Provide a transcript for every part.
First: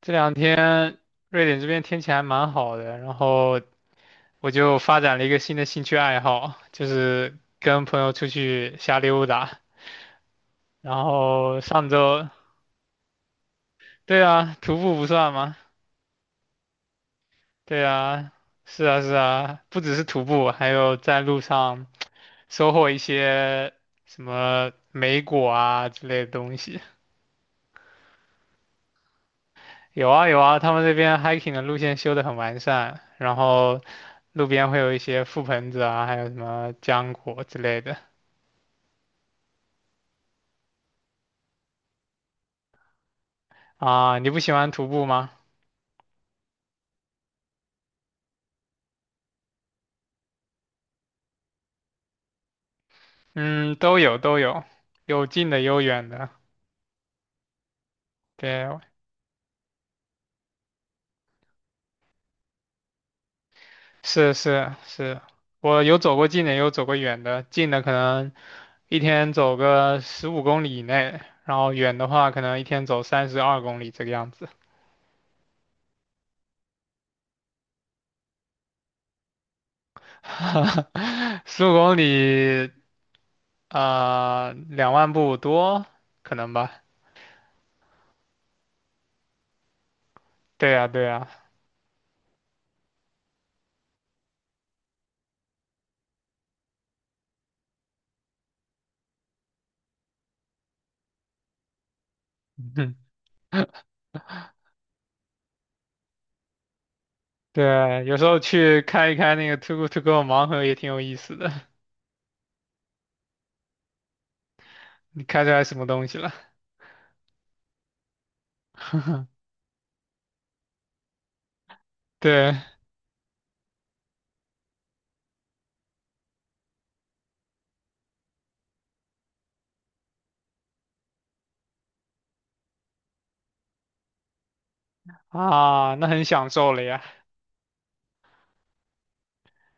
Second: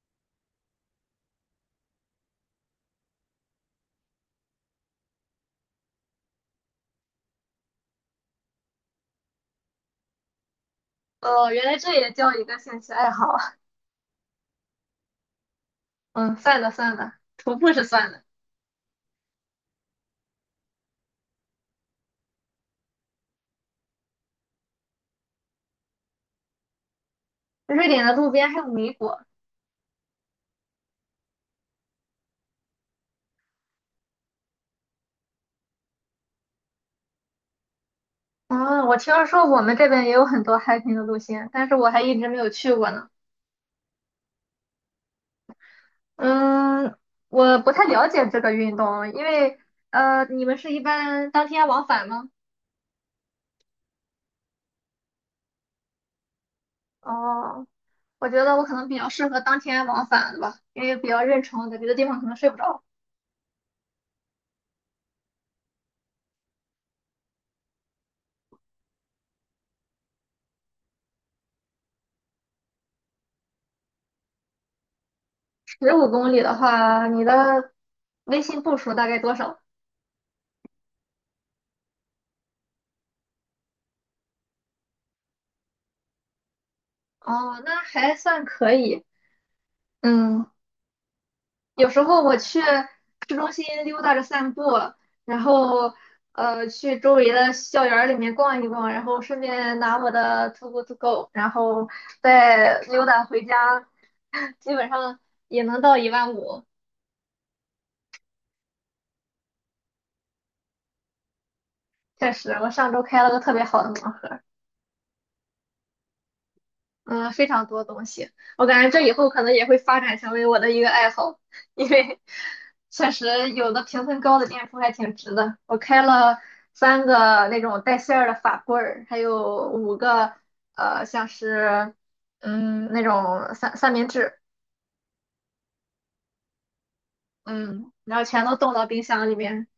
这两天瑞典这边天气还蛮好的，然后我就发展了一个新的兴趣爱好，就是跟朋友出去瞎溜达。然哦，后原来上这也周，叫一个兴趣爱好啊。对啊，徒步不算吗？嗯，算了算了，徒步是对算了。啊，是啊是啊，不只是徒步，还有在路上收获一些什么莓果啊之类的东西。瑞典的路边还有米果。有啊有啊，他们这边 hiking 的路线修得很完善，然后路边会有一些覆盆子啊，还有什么浆果之类的。嗯，我听说我们这边也有很多 hiking 的路线，但是我还一直没有去过呢。啊，你不喜欢徒步吗？嗯，我不太了解这个运动，因为你们是一般当天往返吗？嗯，都有都有，有近的有远的。哦，我觉得我可对，能比较适合当天往返的吧，因为比较认床在别的地方可能睡不着。是是是，我有走过近的，也有走过远的。近的可能一天走个十五公里以内，然后远的话可能一天走32公里这个样子。15公里的话，你的微信步数大概多少？十五公里，2万步多，可能吧。哦，那还算可以。嗯，对呀对呀，有时候我去市中心溜达着散步，然后去周围的校园儿里面逛一逛，然后顺便拿我的 TOGO to go，然后 再嗯，溜达回家，基本上也能到15000。对，有时候去开一开那个 Too g o To Go 盲盒也挺有意思的。确实，我上周开了个特别好的盲盒。你开出来什么东西了？嗯，非常多东西，我感觉这以后可 能也会发展成为我的一个爱好，因为对确实有的评分高的店铺还挺值的。我开了3个那种带馅儿的法棍儿，还有5个像是那种三明治，啊，那很享受了呀。嗯，然后全都冻到冰箱里面，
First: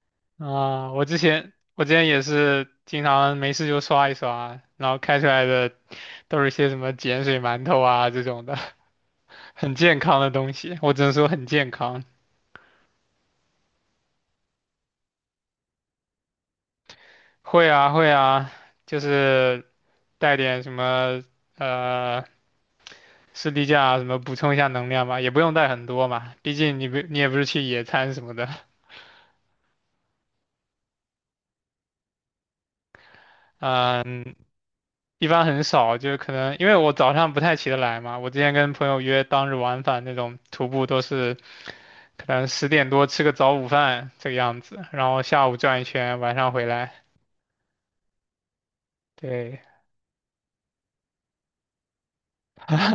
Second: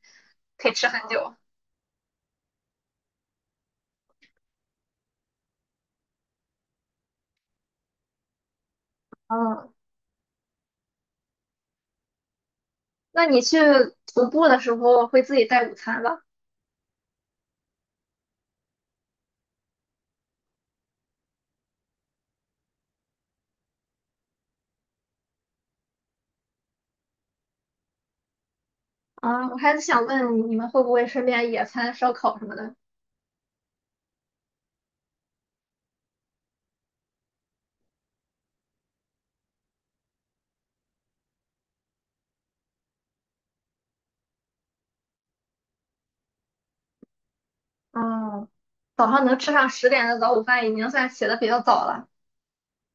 可以吃啊，我很之久。前我之前也是经常没事就刷一刷，然后开出来的都是些什么碱水馒头啊这种的，嗯，很健康的东西。我只能说很健康。那你去徒步的时候会自己带午餐吧？会啊会啊，就是带点什么呃士力架啊什么补充一下能量吧，也不用带很多嘛，毕竟你也不是去野餐什么的。啊，我还是想问你们会不会顺便野餐、烧烤什么的？嗯，一般很少，就是可能因为我早上不太起得来嘛，我之前跟朋友约当日往返那种徒步都是可能10点多吃个早午饭这个样子，然后下午转一圈，晚上回来。嗯，早上能吃对，上10点的早午饭，已经算起的比较早了，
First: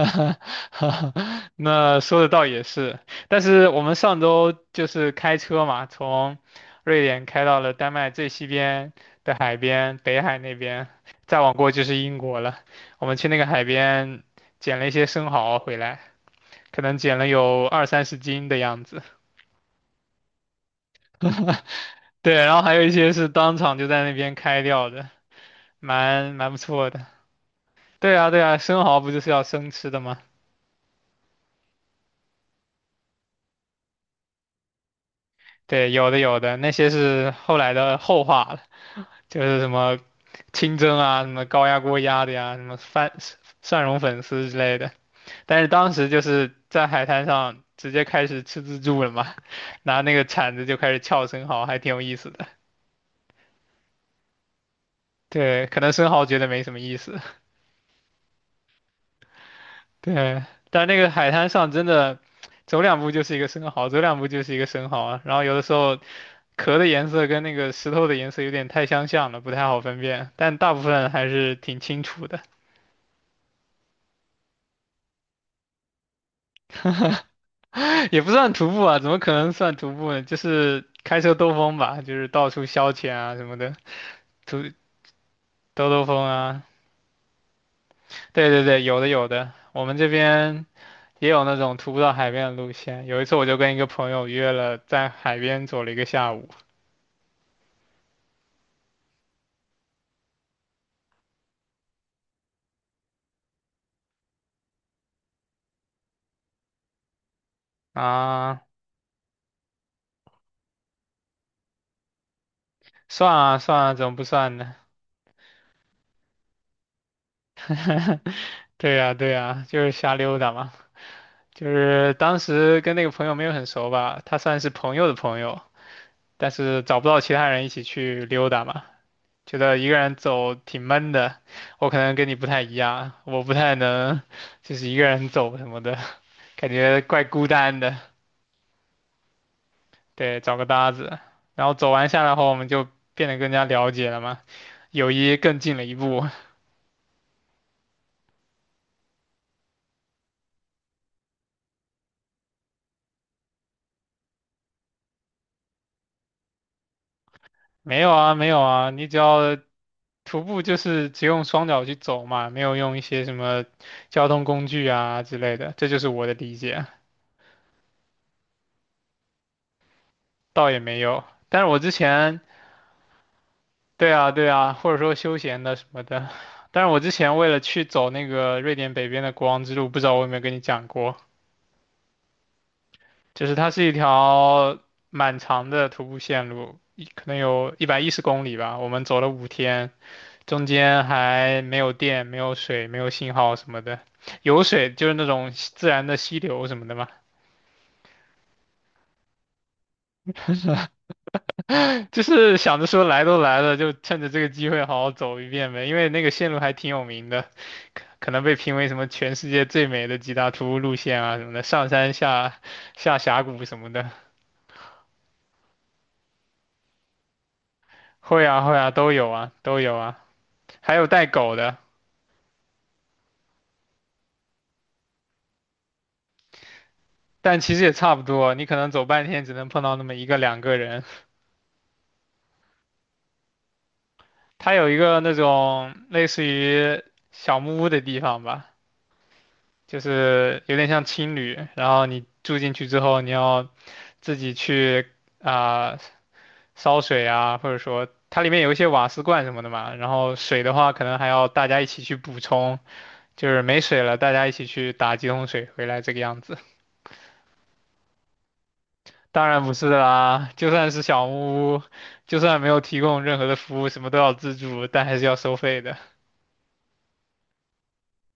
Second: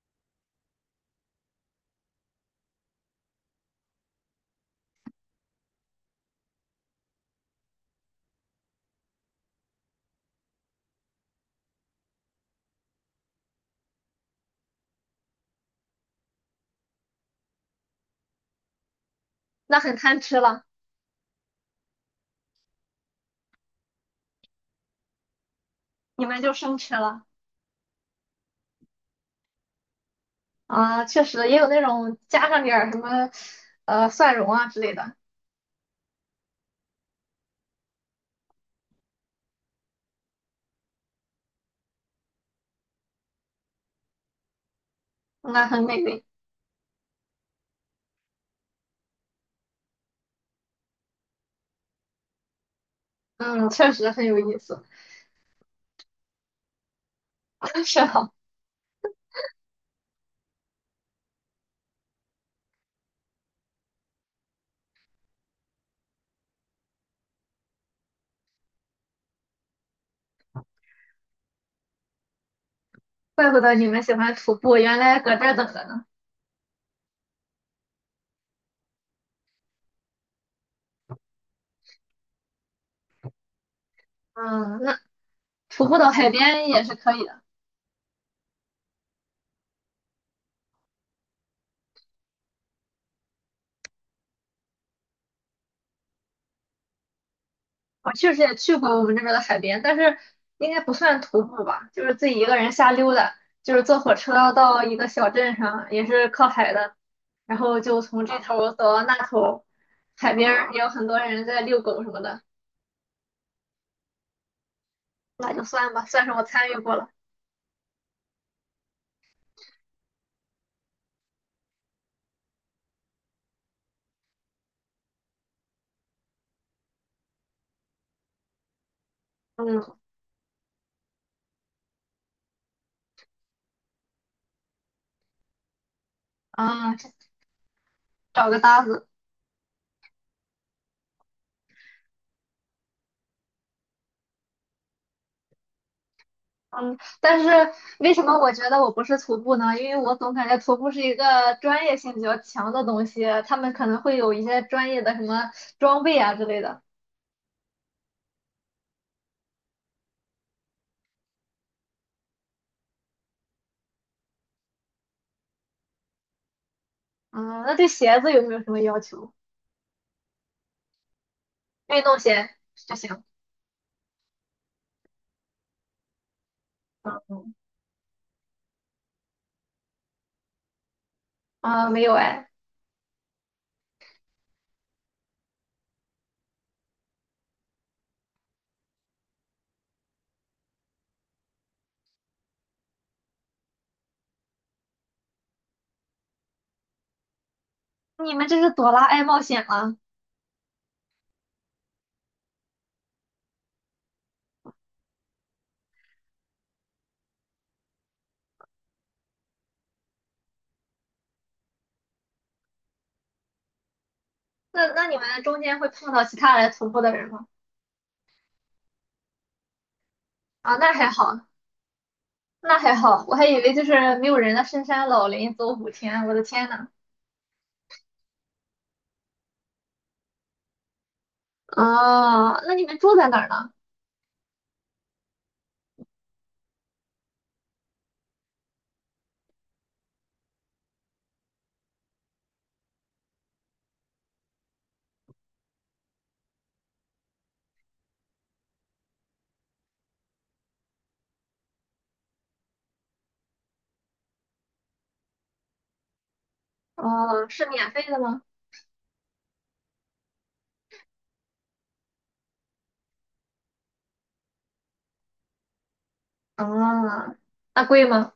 那说的倒也是，但是我们上周就是开车嘛，从瑞典开到了丹麦最西边的海边，北海那边，再往过就是英国了。我们去那个海边捡了一些生蚝回来。可能减了有二三十斤的样子。那很贪吃了。对，然后还有一些是当场就在那边开掉的，你蛮们蛮就不生错吃的。了对啊，对啊，生蚝不就是要生吃的吗？啊，确实也有那种加上点儿什么，蒜蓉啊之类的，对，有的有的，那些是后来的后话了，就是什么清蒸啊，什么高压锅压的呀，什么蒜蓉粉丝之类的。但那是很当美时就味。是在海滩上直接开始吃自助了嘛，拿那个铲子就开始撬生蚝，还挺有意思的。嗯，确实很有意思。对，可能生蚝觉得没什么意思。是啊，对，但那个海滩上真的，走两步就是一个生蚝，走两步就是一个生蚝啊。然后有的时候壳的颜色跟那个石头的颜色有点太相像了，不太好分辨。但大部分还是挺清楚的，怪不得你们喜欢徒步，原来搁这儿等着呢。也不算徒步啊，怎么可能算徒步呢？就是开车兜风吧，就是到处消遣啊什么的，徒嗯，那徒兜步兜到风海啊。边也是可以的。对对对，有的有的，我们这边也有那种徒步到海边的路线。有一次我就跟一个朋友约了在海边走了一个下午我确实也去过我们这边的海边，但是应该不算徒步吧，就是自己一个人瞎溜达。就是坐火车到一个小镇上，也是靠海的，然后就从这啊。头走到那头，海边儿也有很多人在遛狗什么的，算啊算啊，怎么不算呢？那就算吧，算是我参与过了。对呀对呀，就是瞎溜达嘛。就是当时跟那个朋友没有很熟吧，他算是朋友的朋友，但是找不到其他人一起去溜达嘛，觉得嗯一个人走挺闷的。我可能跟你不太一样，我不太能就是一个人走什么的，感啊，觉怪孤单的。找个搭子。对，找个搭子，然后走完下来后，我们就变得更加了解了嘛，友谊更近了一步。嗯，但是为什么我觉得我不是徒步呢？因为我总感觉徒步是一个专业性比较强的东西，他们可能会有一些专业的什么装备啊之类的。没有啊，没有啊，你只要。徒步就是只用双脚去走嘛，没有用一些什么交通工具啊之类的，这就是我的理解，嗯，那对鞋子有没有什么要求？倒也没有。但是我之运动前，鞋就行。对啊，对啊，或者说休闲的什么的，但是我嗯之前为嗯了去走那个瑞典北边的国王之路，不知道我有没有跟你讲过，啊，没有哎，就是它是一条蛮长的徒步线路，可能有110公里吧，我们走了5天，中间还没有电、没有水、没有信号什么的，有水就是那种自然的溪流什么的嘛。你们这是朵拉爱冒险了。就是想着说来都来了，就趁着这个机会好好走一遍呗，因为那个线路还挺有名的，可能被评为什么全世界最美的几大徒步路线啊什么的，上山下峡谷什么的，那你们中间会碰到其他来徒步的人吗？会啊会啊都有啊都有啊，啊，那还有还带好，狗的，那还好，我还以为就是没有人的深山老林走5天，我的天呐！但其实也差不多，你可能走半天只能碰到那么一个两个人。哦，那你们住在哪儿呢？它有一个那种类似于小木屋的地方吧，就是有点像青旅，然后你住进去之后，你要自己去啊、烧水啊，或者说它里面有一些瓦斯罐什么的嘛，然后水的话可能还要大家一起去补充，就是没水了大家一起去打几桶水回来这个样子。哦，是免费的吗？当然不是啦，就算是小木屋，就算没有提供任何的服务，什么都要自助，但还是要收费的。啊，那贵吗？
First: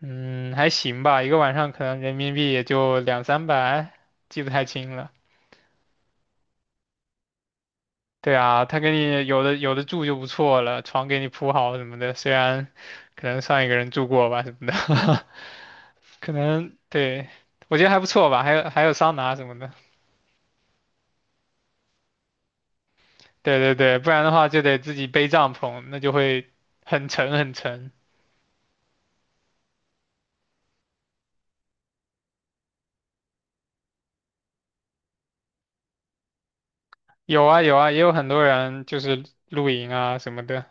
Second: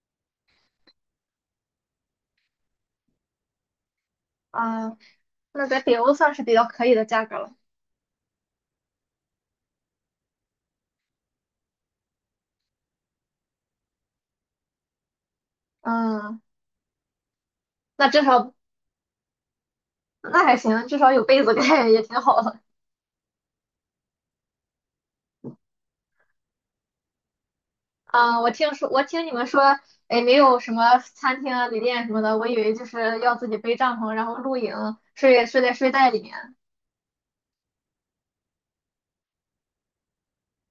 嗯，还行吧，一个晚上可能人民币也就两三百，记不太清啊，了。那在北欧算是比较可以的价格了。对啊，他给你有的住就不错了，床给你铺好什么的，虽然可能上一个人住过吧什么的，可嗯，能对，我觉得还不那至错吧，还少有还有桑拿什么的。那还行，至少有被子盖也挺好的。对对对，不然的话就得自己背帐篷，那就会很沉很沉。啊，我听说，我听你们说，哎，没有什么餐厅啊、旅店什么的，我以为就是要自己背帐篷，然后露营，睡在睡袋里面。有啊有啊，也有很多人就是露营啊什么的。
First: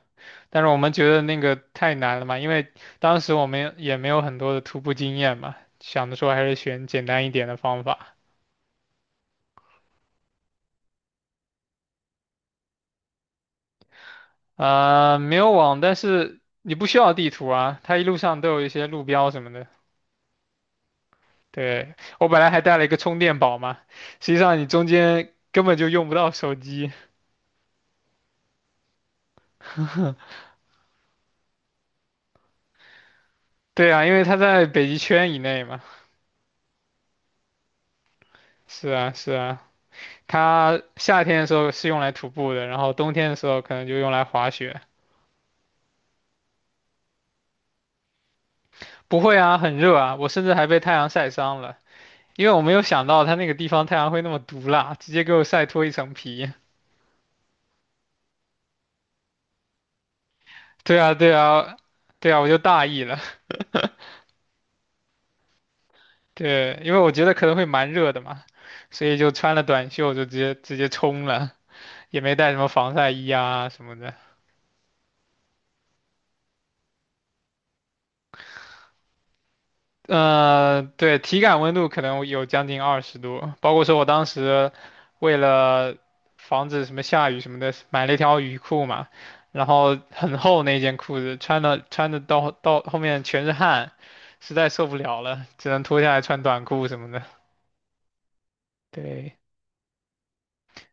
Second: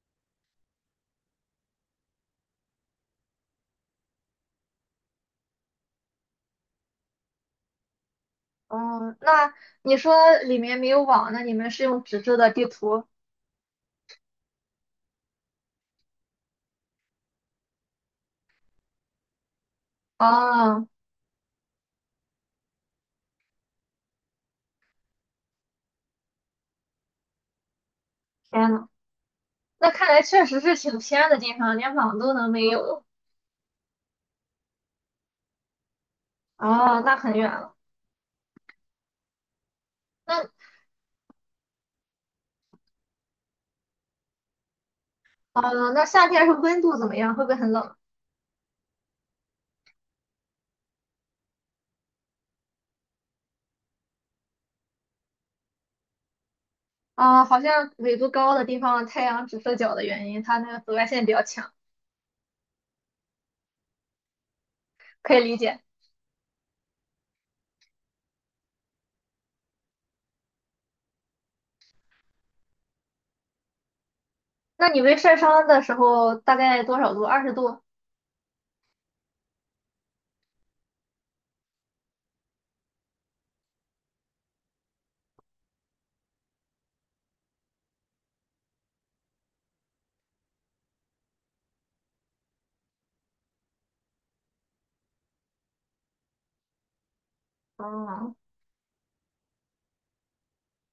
但是我们觉得那个太难了嘛，因为当时我们也没有很多的徒步经验嘛，想着说还是选简单一点的方法。嗯，那你说里面没有网，那你们是用纸质的地图？没有网，但是你不需要地图啊，它一路上都有一些路标什么的。哦，对，我本来还带了一个充电宝嘛，实际上你中间根本就用不到手机。天呐，那看来确实是挺偏的地方，连网都能没有。对啊，因为它在北极圈以内嘛。哦，那很远了。是啊，是啊，那它夏天的时候是用来徒步的，然后冬天的时候可能就用来滑雪。哦，那夏天是温度怎么样？会不会很冷？不会啊，很热啊，我甚至还被太阳晒伤了。因为我没有想到他那个地方太阳会那么毒辣，直接给我晒脱一层皮。啊，好像纬度高的地方太阳直射角的原因，它那个紫对外啊，线比对较强，啊，对啊，我就大意了。可以理解。对，因为我觉得可能会蛮热的嘛，所以就穿了短袖就直接冲了，也没带什么防晒衣啊什么的。那你们晒伤的时候大概多少度？20度。对，体感温度可能有将近20度，包括说我当时为了防止什么下雨什么的，买了一条雨裤嘛，然后很厚那件裤子，穿的到后面全是汗，实在受不了了，只能脱下来穿短裤什么的。哦，对，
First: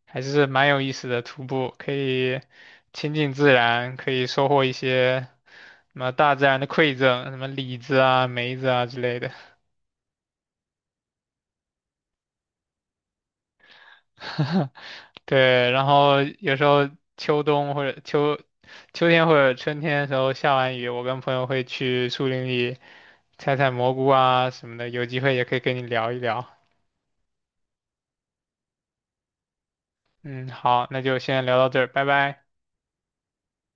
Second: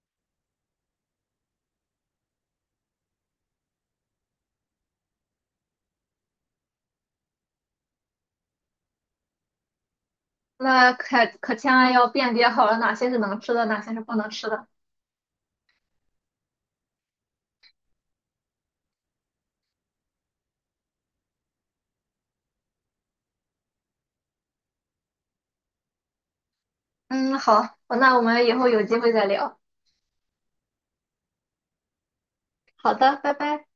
还是蛮有意思的徒步，可以亲近自然，可以收获一些什么大自然的馈赠，什么李子啊、梅子啊之类的。那可千万要辨别好了，哪些是能吃的，哪些是不能吃的。对，然后有时候秋冬或者秋秋天或者春天的时候下完雨，我跟朋友会去树林里采采蘑菇啊什么的，有机会也可以跟你聊一聊。嗯，好，那我们以后有机会再聊。嗯，好，那就先聊到这儿，拜拜。好的，拜拜。